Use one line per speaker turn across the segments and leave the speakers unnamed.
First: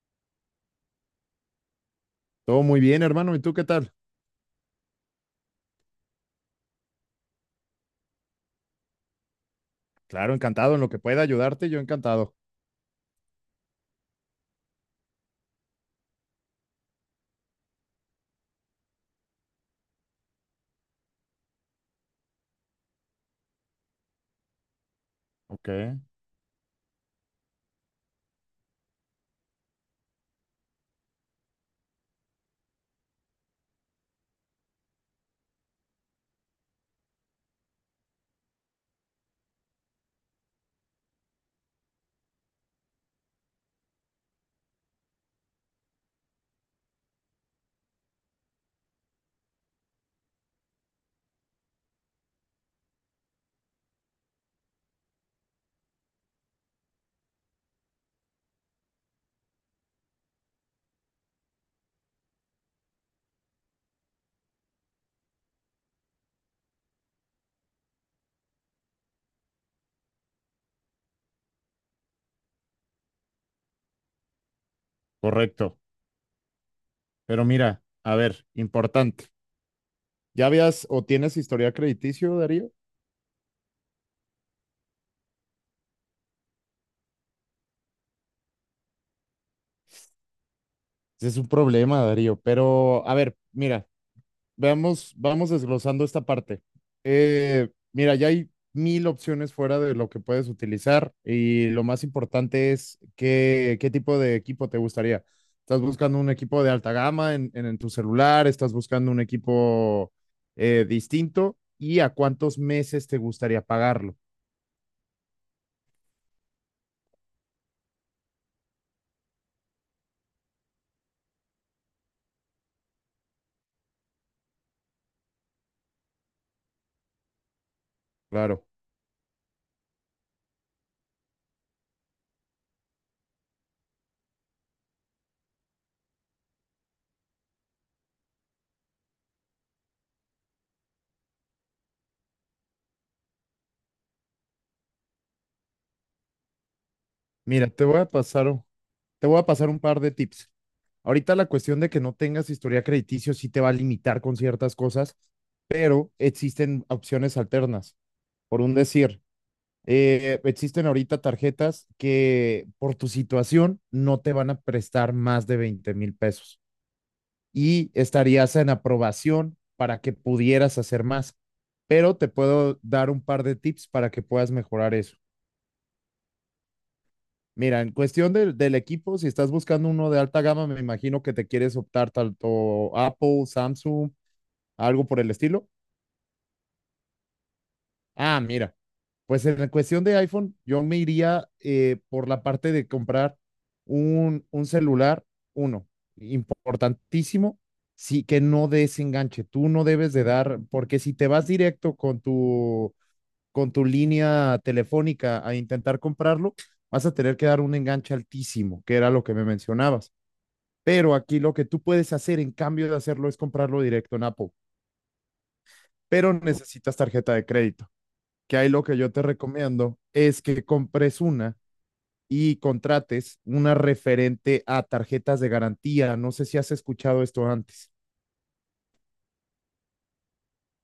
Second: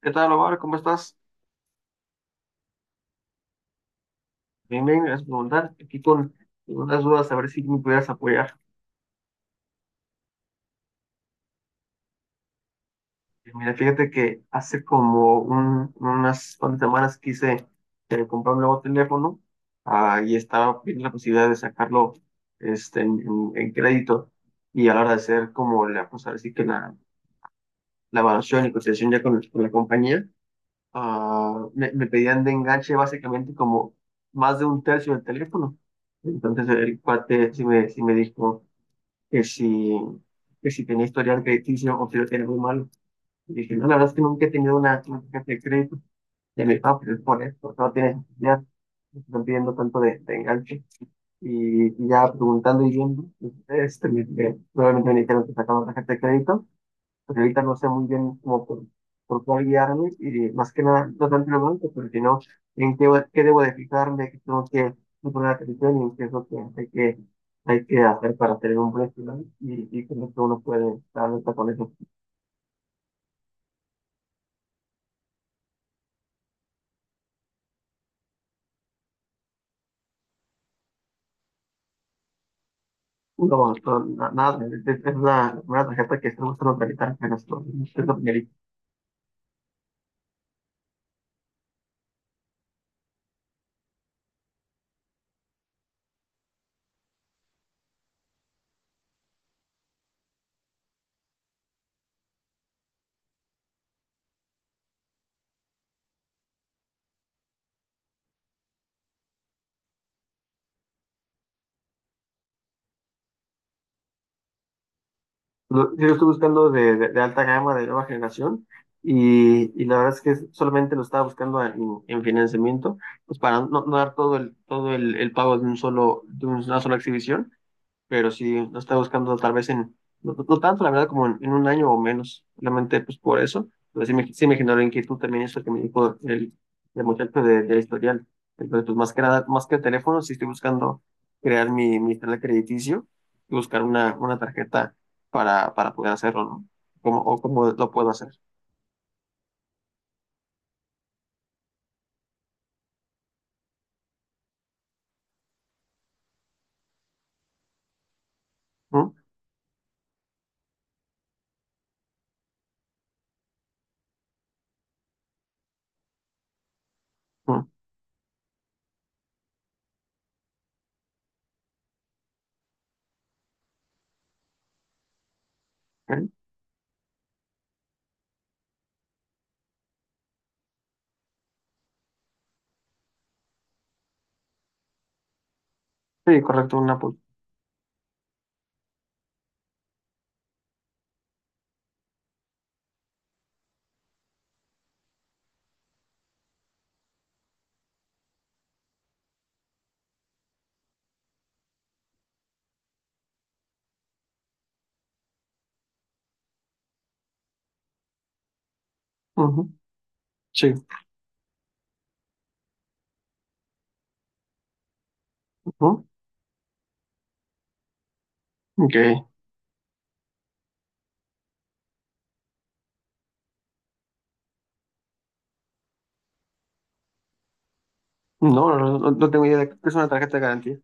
¿Qué tal, Omar? ¿Cómo estás?
Todo muy bien, hermano. ¿Y tú qué tal?
Bien, bien, gracias por preguntar. Aquí con unas dudas, a ver si me pudieras apoyar.
Claro, encantado. En lo que pueda ayudarte, yo encantado.
Mira, fíjate que hace como unas cuantas semanas quise comprar un nuevo teléfono, y estaba viendo la posibilidad de sacarlo, este, en crédito, y a la hora de hacer
Ok,
como la, pues ahora sí que la evaluación y cotización ya con la compañía, me pedían de enganche básicamente como más de un tercio del teléfono. Entonces el cuate sí me dijo que si, que si tenía historial crediticio o si lo tenía muy mal. Y dije, no, la verdad es que nunca he tenido una tarjeta de crédito de mi papá, pero es por esto, no tienes ya, no te están pidiendo tanto de enganche. Y ya preguntando y viendo, este, nuevamente me dijeron que sacaba tarjeta de crédito, pero ahorita no sé muy bien cómo por cuál guiarme, y más que nada, no tanto en el banco, pero sino en qué debo de fijarme, qué tengo que poner atención y en qué es lo que hay que hacer para tener un buen plan. Y creo que uno puede estar alerta con eso.
correcto. Pero mira, a ver, importante. ¿Ya habías o tienes historial crediticio, Darío?
No, no, nada, es la primera tarjeta que estamos tratando de realizar, pero esto es lo que...
Ese es un problema, Darío. Pero, a ver, mira. Veamos, vamos desglosando esta parte. Mira, ya hay mil opciones fuera de lo que puedes utilizar y lo más importante es qué, qué tipo de equipo te gustaría. ¿Estás buscando un equipo de alta gama en tu celular? ¿Estás buscando un equipo distinto? ¿Y a cuántos meses te gustaría pagarlo?
Yo lo estoy buscando de, de alta gama, de nueva generación, y la verdad es que solamente lo estaba buscando en financiamiento, pues para no, no dar todo el pago de un solo, de una sola exhibición, pero sí
Claro.
lo está buscando tal vez en... no, no tanto la verdad, como en un año o menos, solamente pues por eso. Pero sí me generó inquietud también eso que me dijo el muchacho de, del historial. Entonces, pues más que nada, más que el teléfono, sí estoy buscando crear mi historial crediticio y buscar una tarjeta para poder hacerlo, ¿no? Como, o cómo
Mira,
lo puedo hacer.
te voy a pasar un par de tips. Ahorita la cuestión de que no tengas historia crediticio sí te va a limitar con ciertas cosas, existen opciones alternas. Por un
¿No?
decir, existen ahorita tarjetas que por tu situación no te van a prestar más de 20,000 pesos
¿No?
y estarías en aprobación para que pudieras hacer más. Pero te puedo dar un par de tips para que puedas mejorar eso.
Ok.
Mira, en cuestión del equipo, si estás buscando uno de alta gama, me imagino que te quieres optar tanto Apple, Samsung, algo por el estilo.
Sí, correcto, una Apple.
Ah, mira. Pues en la cuestión de iPhone, yo me iría por la parte de comprar un celular, uno, importantísimo, sí, que no desenganche. Tú no debes de dar, porque si te vas directo con tu línea telefónica a intentar comprarlo, vas a tener que dar un enganche altísimo, que era lo que me
Ujú.
mencionabas.
Sí,
Pero aquí lo que tú puedes hacer en cambio de hacerlo es comprarlo directo en Apple,
ujú.
pero necesitas tarjeta de crédito que ahí lo que
Ok.
yo te recomiendo es que compres una y contrates una referente a tarjetas de garantía. No sé si has escuchado esto antes.
No, no, no, no tengo idea de qué es una tarjeta de garantía.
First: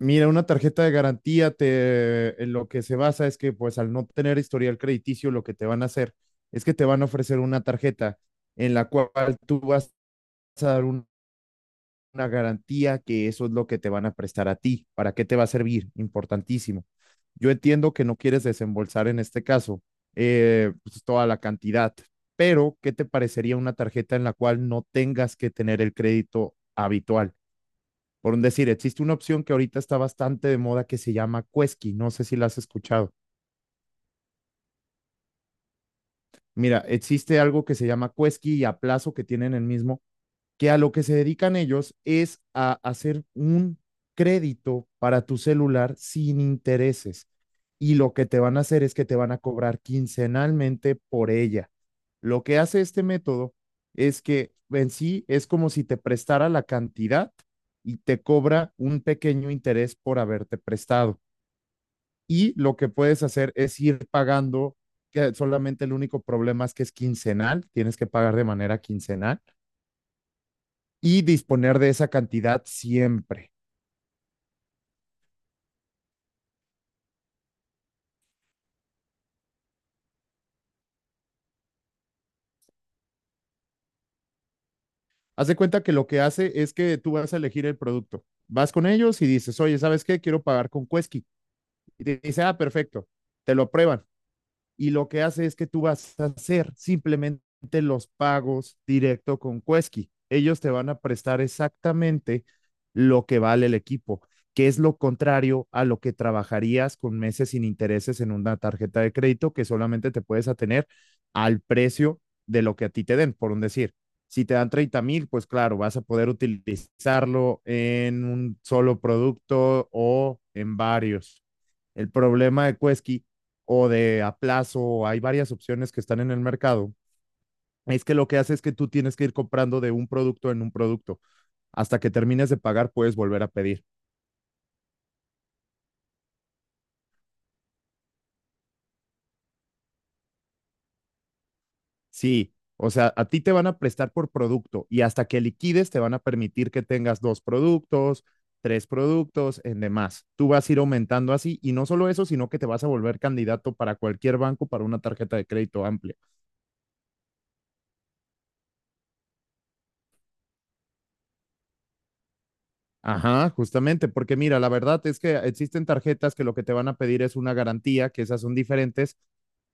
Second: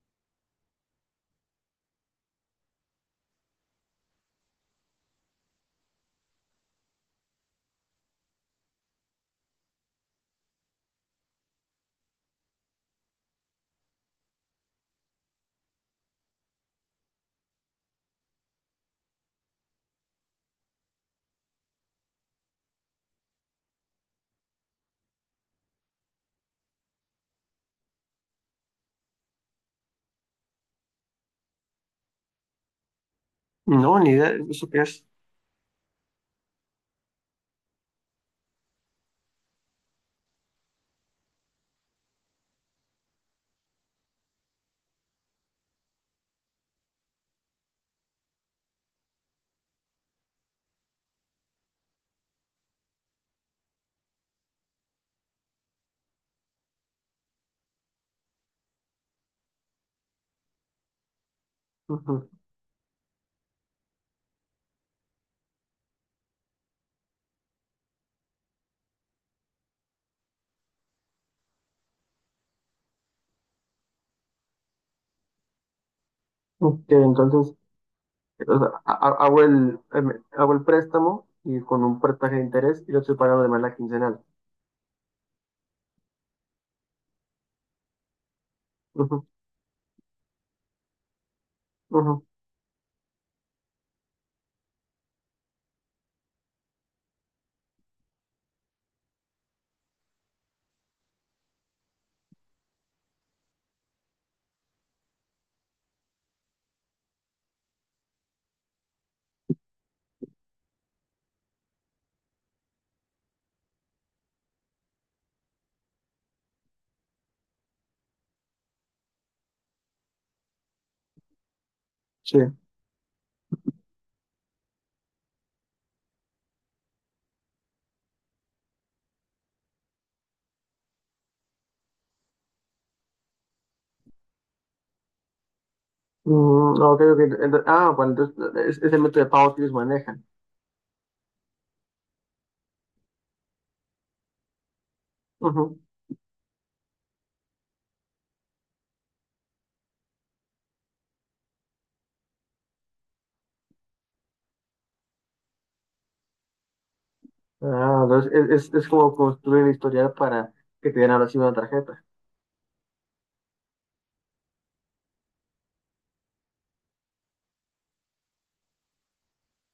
Mira, una tarjeta de garantía te, en lo que se basa es que pues al no tener historial crediticio, lo que te van a hacer es que te van a ofrecer una tarjeta en la cual tú vas a dar una garantía que eso es lo que te van a prestar a ti. ¿Para qué te va a servir? Importantísimo. Yo entiendo que no quieres desembolsar en este caso pues, toda la cantidad, pero ¿qué te parecería una tarjeta en la cual no tengas que tener el crédito habitual? Por un decir, existe una opción que ahorita está bastante de moda que se llama Quesky, no sé si la has escuchado.
No, ni idea de eso qué es.
Mira, existe algo que se llama Quesky y Aplazo que tienen el mismo, que a lo que se dedican ellos es a hacer un crédito para tu celular sin intereses. Y lo que te van a hacer es que te van a cobrar quincenalmente por ella. Lo que hace este método es que en sí es como si te prestara la cantidad y te cobra un pequeño interés por haberte prestado.
Ujú.
Y lo que puedes hacer es ir pagando, que solamente el único problema es que es quincenal, tienes que pagar de manera quincenal y disponer de esa cantidad siempre.
Ok, entonces, o sea, hago el, em, hago el préstamo y con un porcentaje de interés, y lo estoy pagando de manera quincenal.
Haz de cuenta que lo que hace es que tú vas a elegir el producto. Vas con ellos y
Ujú,
dices, oye, ¿sabes qué? Quiero pagar con Quesky. Y te
ujú.
dice, ah, perfecto, te lo aprueban. Y lo que hace es que tú vas a hacer simplemente los pagos directo con Cuesqui. Ellos te van a prestar exactamente lo que vale el equipo, que es lo contrario a lo que trabajarías con meses sin intereses en una tarjeta de crédito que solamente te puedes atener al precio de lo que a ti te den, por un decir. Si te dan 30,000, pues claro, vas a poder utilizarlo en un solo producto o en varios. El
Sí.
problema de Quesky o de Aplazo, hay varias opciones que están en el mercado, es que lo que hace es que tú tienes que ir comprando de un producto en un producto. Hasta que termines de pagar, puedes volver a pedir.
Mm, ok, ok. Bueno, entonces es el método de pago que ellos manejan.
Sí, o sea, a ti te van a prestar por producto y hasta que
Ujú.
liquides te van a permitir que tengas dos productos, tres productos, en demás. Tú vas a ir aumentando así y no solo eso, sino que te vas a volver candidato para cualquier banco para una tarjeta de crédito amplia.
Ah, entonces es, es como construir el historial para que te den ahora sí una tarjeta.
Ajá, justamente, porque mira, la verdad es que existen tarjetas que lo que te van a pedir es una garantía, que esas son diferentes,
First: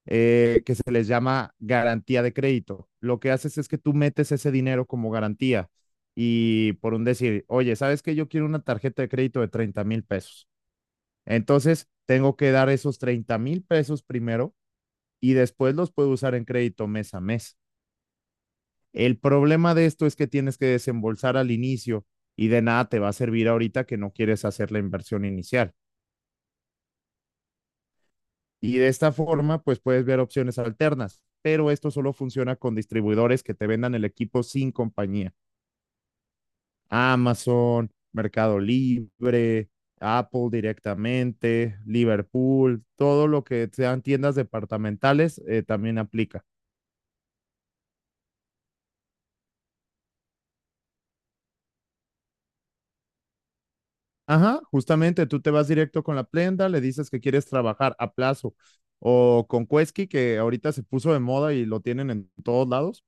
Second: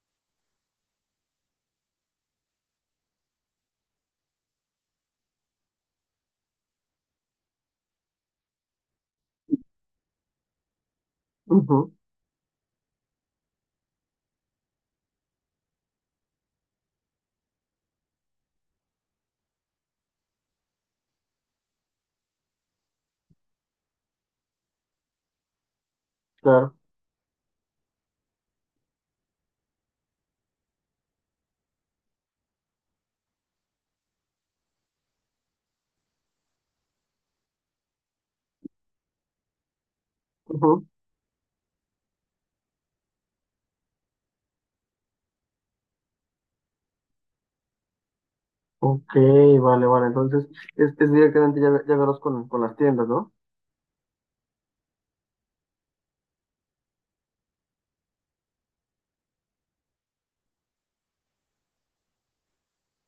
que se les llama garantía de crédito. Lo que haces es que tú metes ese dinero como garantía y por un decir, oye, ¿sabes que yo quiero una tarjeta de crédito de 30,000 pesos?
Ujú,
Entonces, tengo que dar esos 30,000 pesos primero y después los puedo usar en crédito mes a mes. El problema de esto es que tienes que desembolsar al inicio y de nada te va a servir ahorita que no quieres hacer la inversión inicial.
claro.
Y de esta forma, pues puedes ver opciones alternas, pero esto solo funciona con distribuidores que te vendan el equipo sin compañía. Amazon, Mercado Libre, Apple
Ujú.
directamente, Liverpool, todo lo que sean tiendas departamentales también aplica.
Ok, vale, vale. Entonces es directamente ya, ya verlos con las tiendas, ¿no?
Ajá, justamente tú te vas directo con la prenda, le dices que quieres trabajar a plazo o con Quesky, que ahorita se puso de moda y lo tienen en todos lados.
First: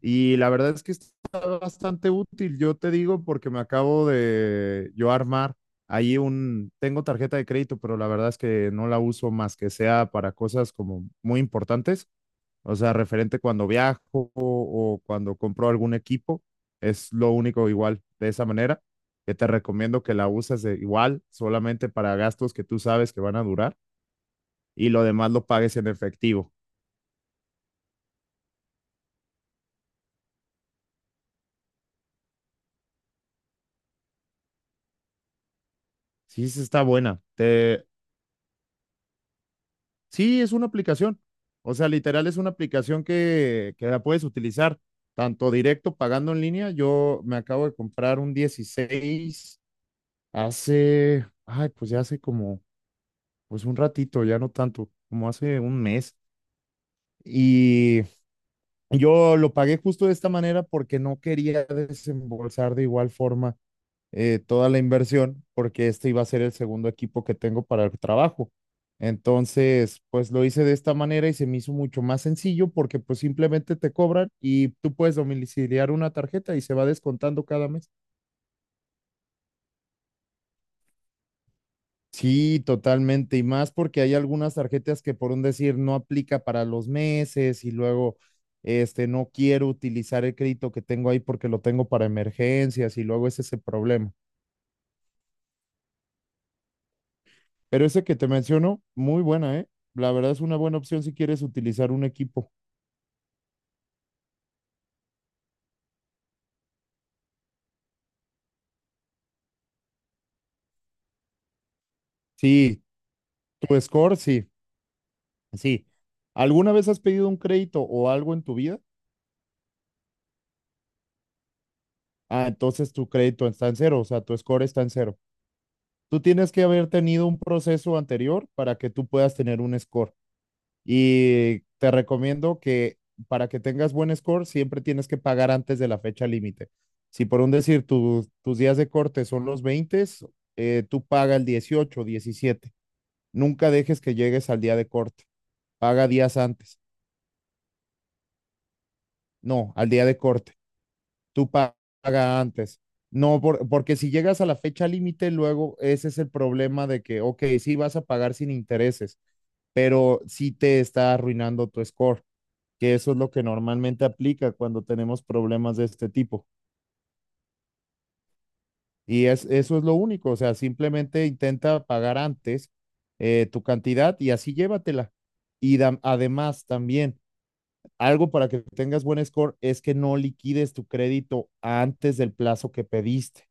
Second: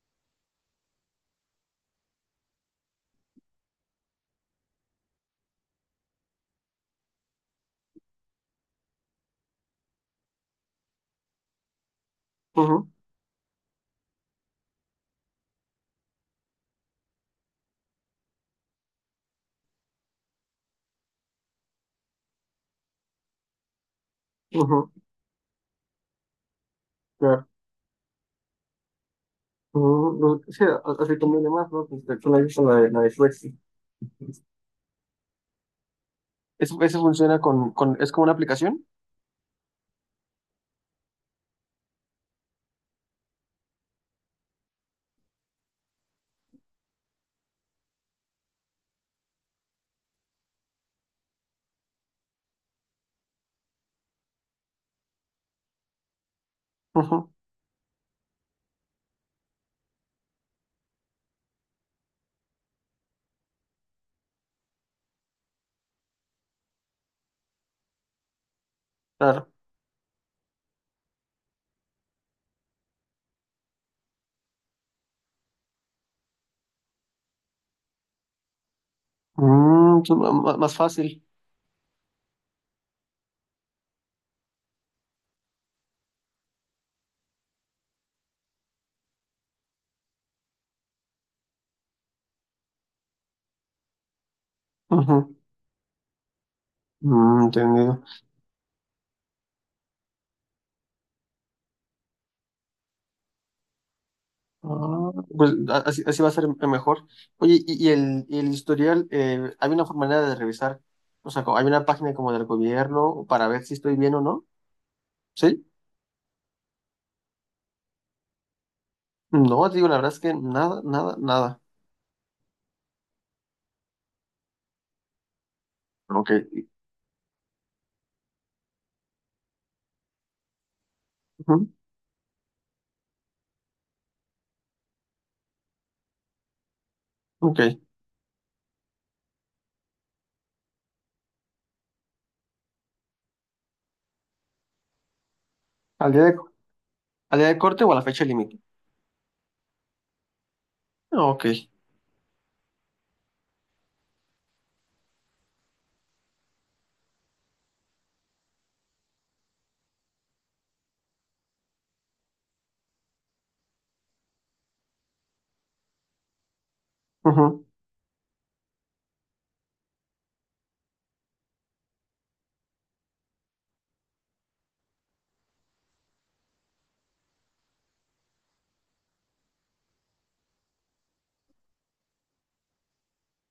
Y la verdad es que está bastante útil, yo te digo, porque me acabo de yo armar ahí un, tengo tarjeta de crédito, pero la verdad es que no la uso más que sea para cosas como muy importantes. O
Ujú,
sea, referente cuando viajo o cuando compro algún equipo, es lo único igual de esa manera, que te recomiendo que la uses de igual, solamente para gastos que tú sabes que van a durar y
ujú,
lo demás lo pagues en efectivo.
claro. Mm, no, sí, así conviene más, ¿no? Pues, de hecho, no he visto la de Flexi.
Sí, sí
¿Eso,
está
eso
buena.
funciona
Te.
es como una aplicación?
Sí, es una aplicación. O sea, literal es una aplicación que la puedes utilizar tanto directo pagando en línea. Yo me acabo de comprar un 16 hace, ay, pues ya hace como pues un ratito, ya no tanto, como hace un mes.
Ujú,
Y yo lo pagué justo de esta manera porque no quería desembolsar de igual forma toda la inversión, porque este iba a ser el segundo equipo que tengo para el trabajo.
claro.
Entonces, pues lo hice de esta manera y se me hizo mucho más sencillo porque pues simplemente te cobran y tú puedes domiciliar una tarjeta y se va descontando cada mes.
Mm, sí, más fácil.
Sí, totalmente. Y más porque hay algunas tarjetas que por un decir no aplica para los meses y luego no quiero utilizar el crédito que tengo ahí porque lo tengo para emergencias y luego ese es el problema.
Ujú. Mm,
Pero
entendido.
ese que te menciono, muy buena, ¿eh? La verdad es una buena opción si quieres utilizar un equipo.
Ah, pues así, así va a ser mejor. Oye, y el historial, ¿hay una forma manera de revisar? O sea, ¿hay una página como del
Sí,
gobierno para ver si
tu
estoy bien
score,
o no?
sí,
¿Sí?
sí. ¿Alguna vez has pedido un crédito o algo en tu vida?
No, te digo, la verdad es que nada, nada, nada.
Ah, entonces tu crédito está en cero, o sea, tu score está en cero. Tú
Ok.
tienes que haber tenido un proceso anterior para que tú puedas tener un score. Y
Ujú.
te recomiendo que para que tengas buen score, siempre tienes que pagar antes de la fecha límite. Si por un
Ok.
decir tus días de corte son los 20, tú paga el 18, 17. Nunca dejes que llegues al día de corte. Paga
¿Al día de,
días antes.
al día de corte o a la fecha límite?
No, al día de corte.
Ok.
Tú paga antes. No, porque si llegas a la fecha límite, luego ese es el problema de que, ok, sí vas a pagar sin intereses, pero sí te está arruinando tu score. Que eso es lo que normalmente aplica cuando tenemos problemas de este tipo.
Ujú.
Y es, eso es lo único, o sea, simplemente intenta pagar antes tu cantidad y así llévatela. Y además también, algo para que tengas buen score es que no liquides tu crédito antes del plazo que pediste.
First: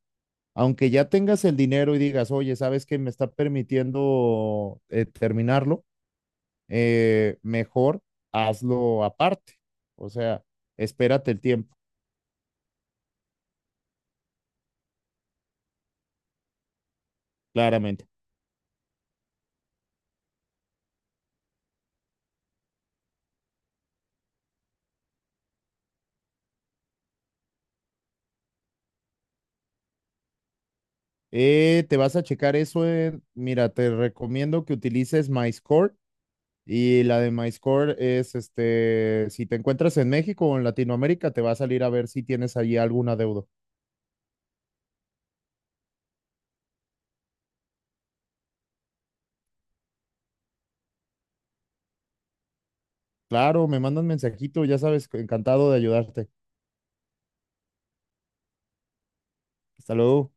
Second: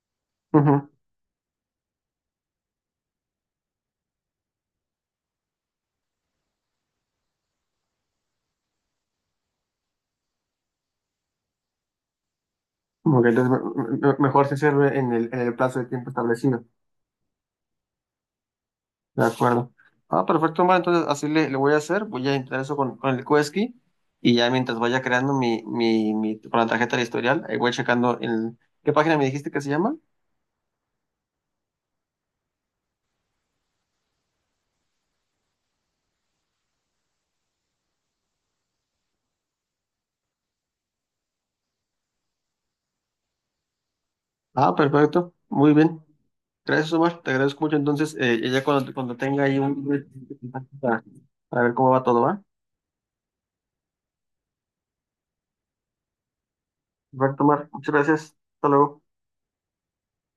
Ujú.
Aunque ya tengas el dinero y digas, oye, ¿sabes que me está permitiendo terminarlo? Mejor hazlo aparte. O sea, espérate el tiempo,
Ok, entonces mejor se sirve en el plazo de tiempo establecido.
claramente.
De acuerdo. Ah, perfecto, Omar. Entonces así le, le voy a hacer. Voy a entrar eso con el Quesky, y ya mientras vaya creando mi, con la tarjeta de historial, ahí voy checando el... ¿Qué página me dijiste que se llama?
Te vas a checar eso. Mira, te recomiendo que utilices MyScore. Y la de MyScore es, si te encuentras en México o en Latinoamérica, te va a salir a ver si tienes allí algún adeudo.
Ah, perfecto. Muy bien. Gracias, Omar. Te agradezco mucho. Entonces, ya cuando, cuando tenga ahí un... para para ver cómo va todo, ¿va?
Claro, me mandan mensajito, ya sabes, encantado de ayudarte.
Perfecto, Omar. Muchas gracias. Hasta luego.
Hasta luego.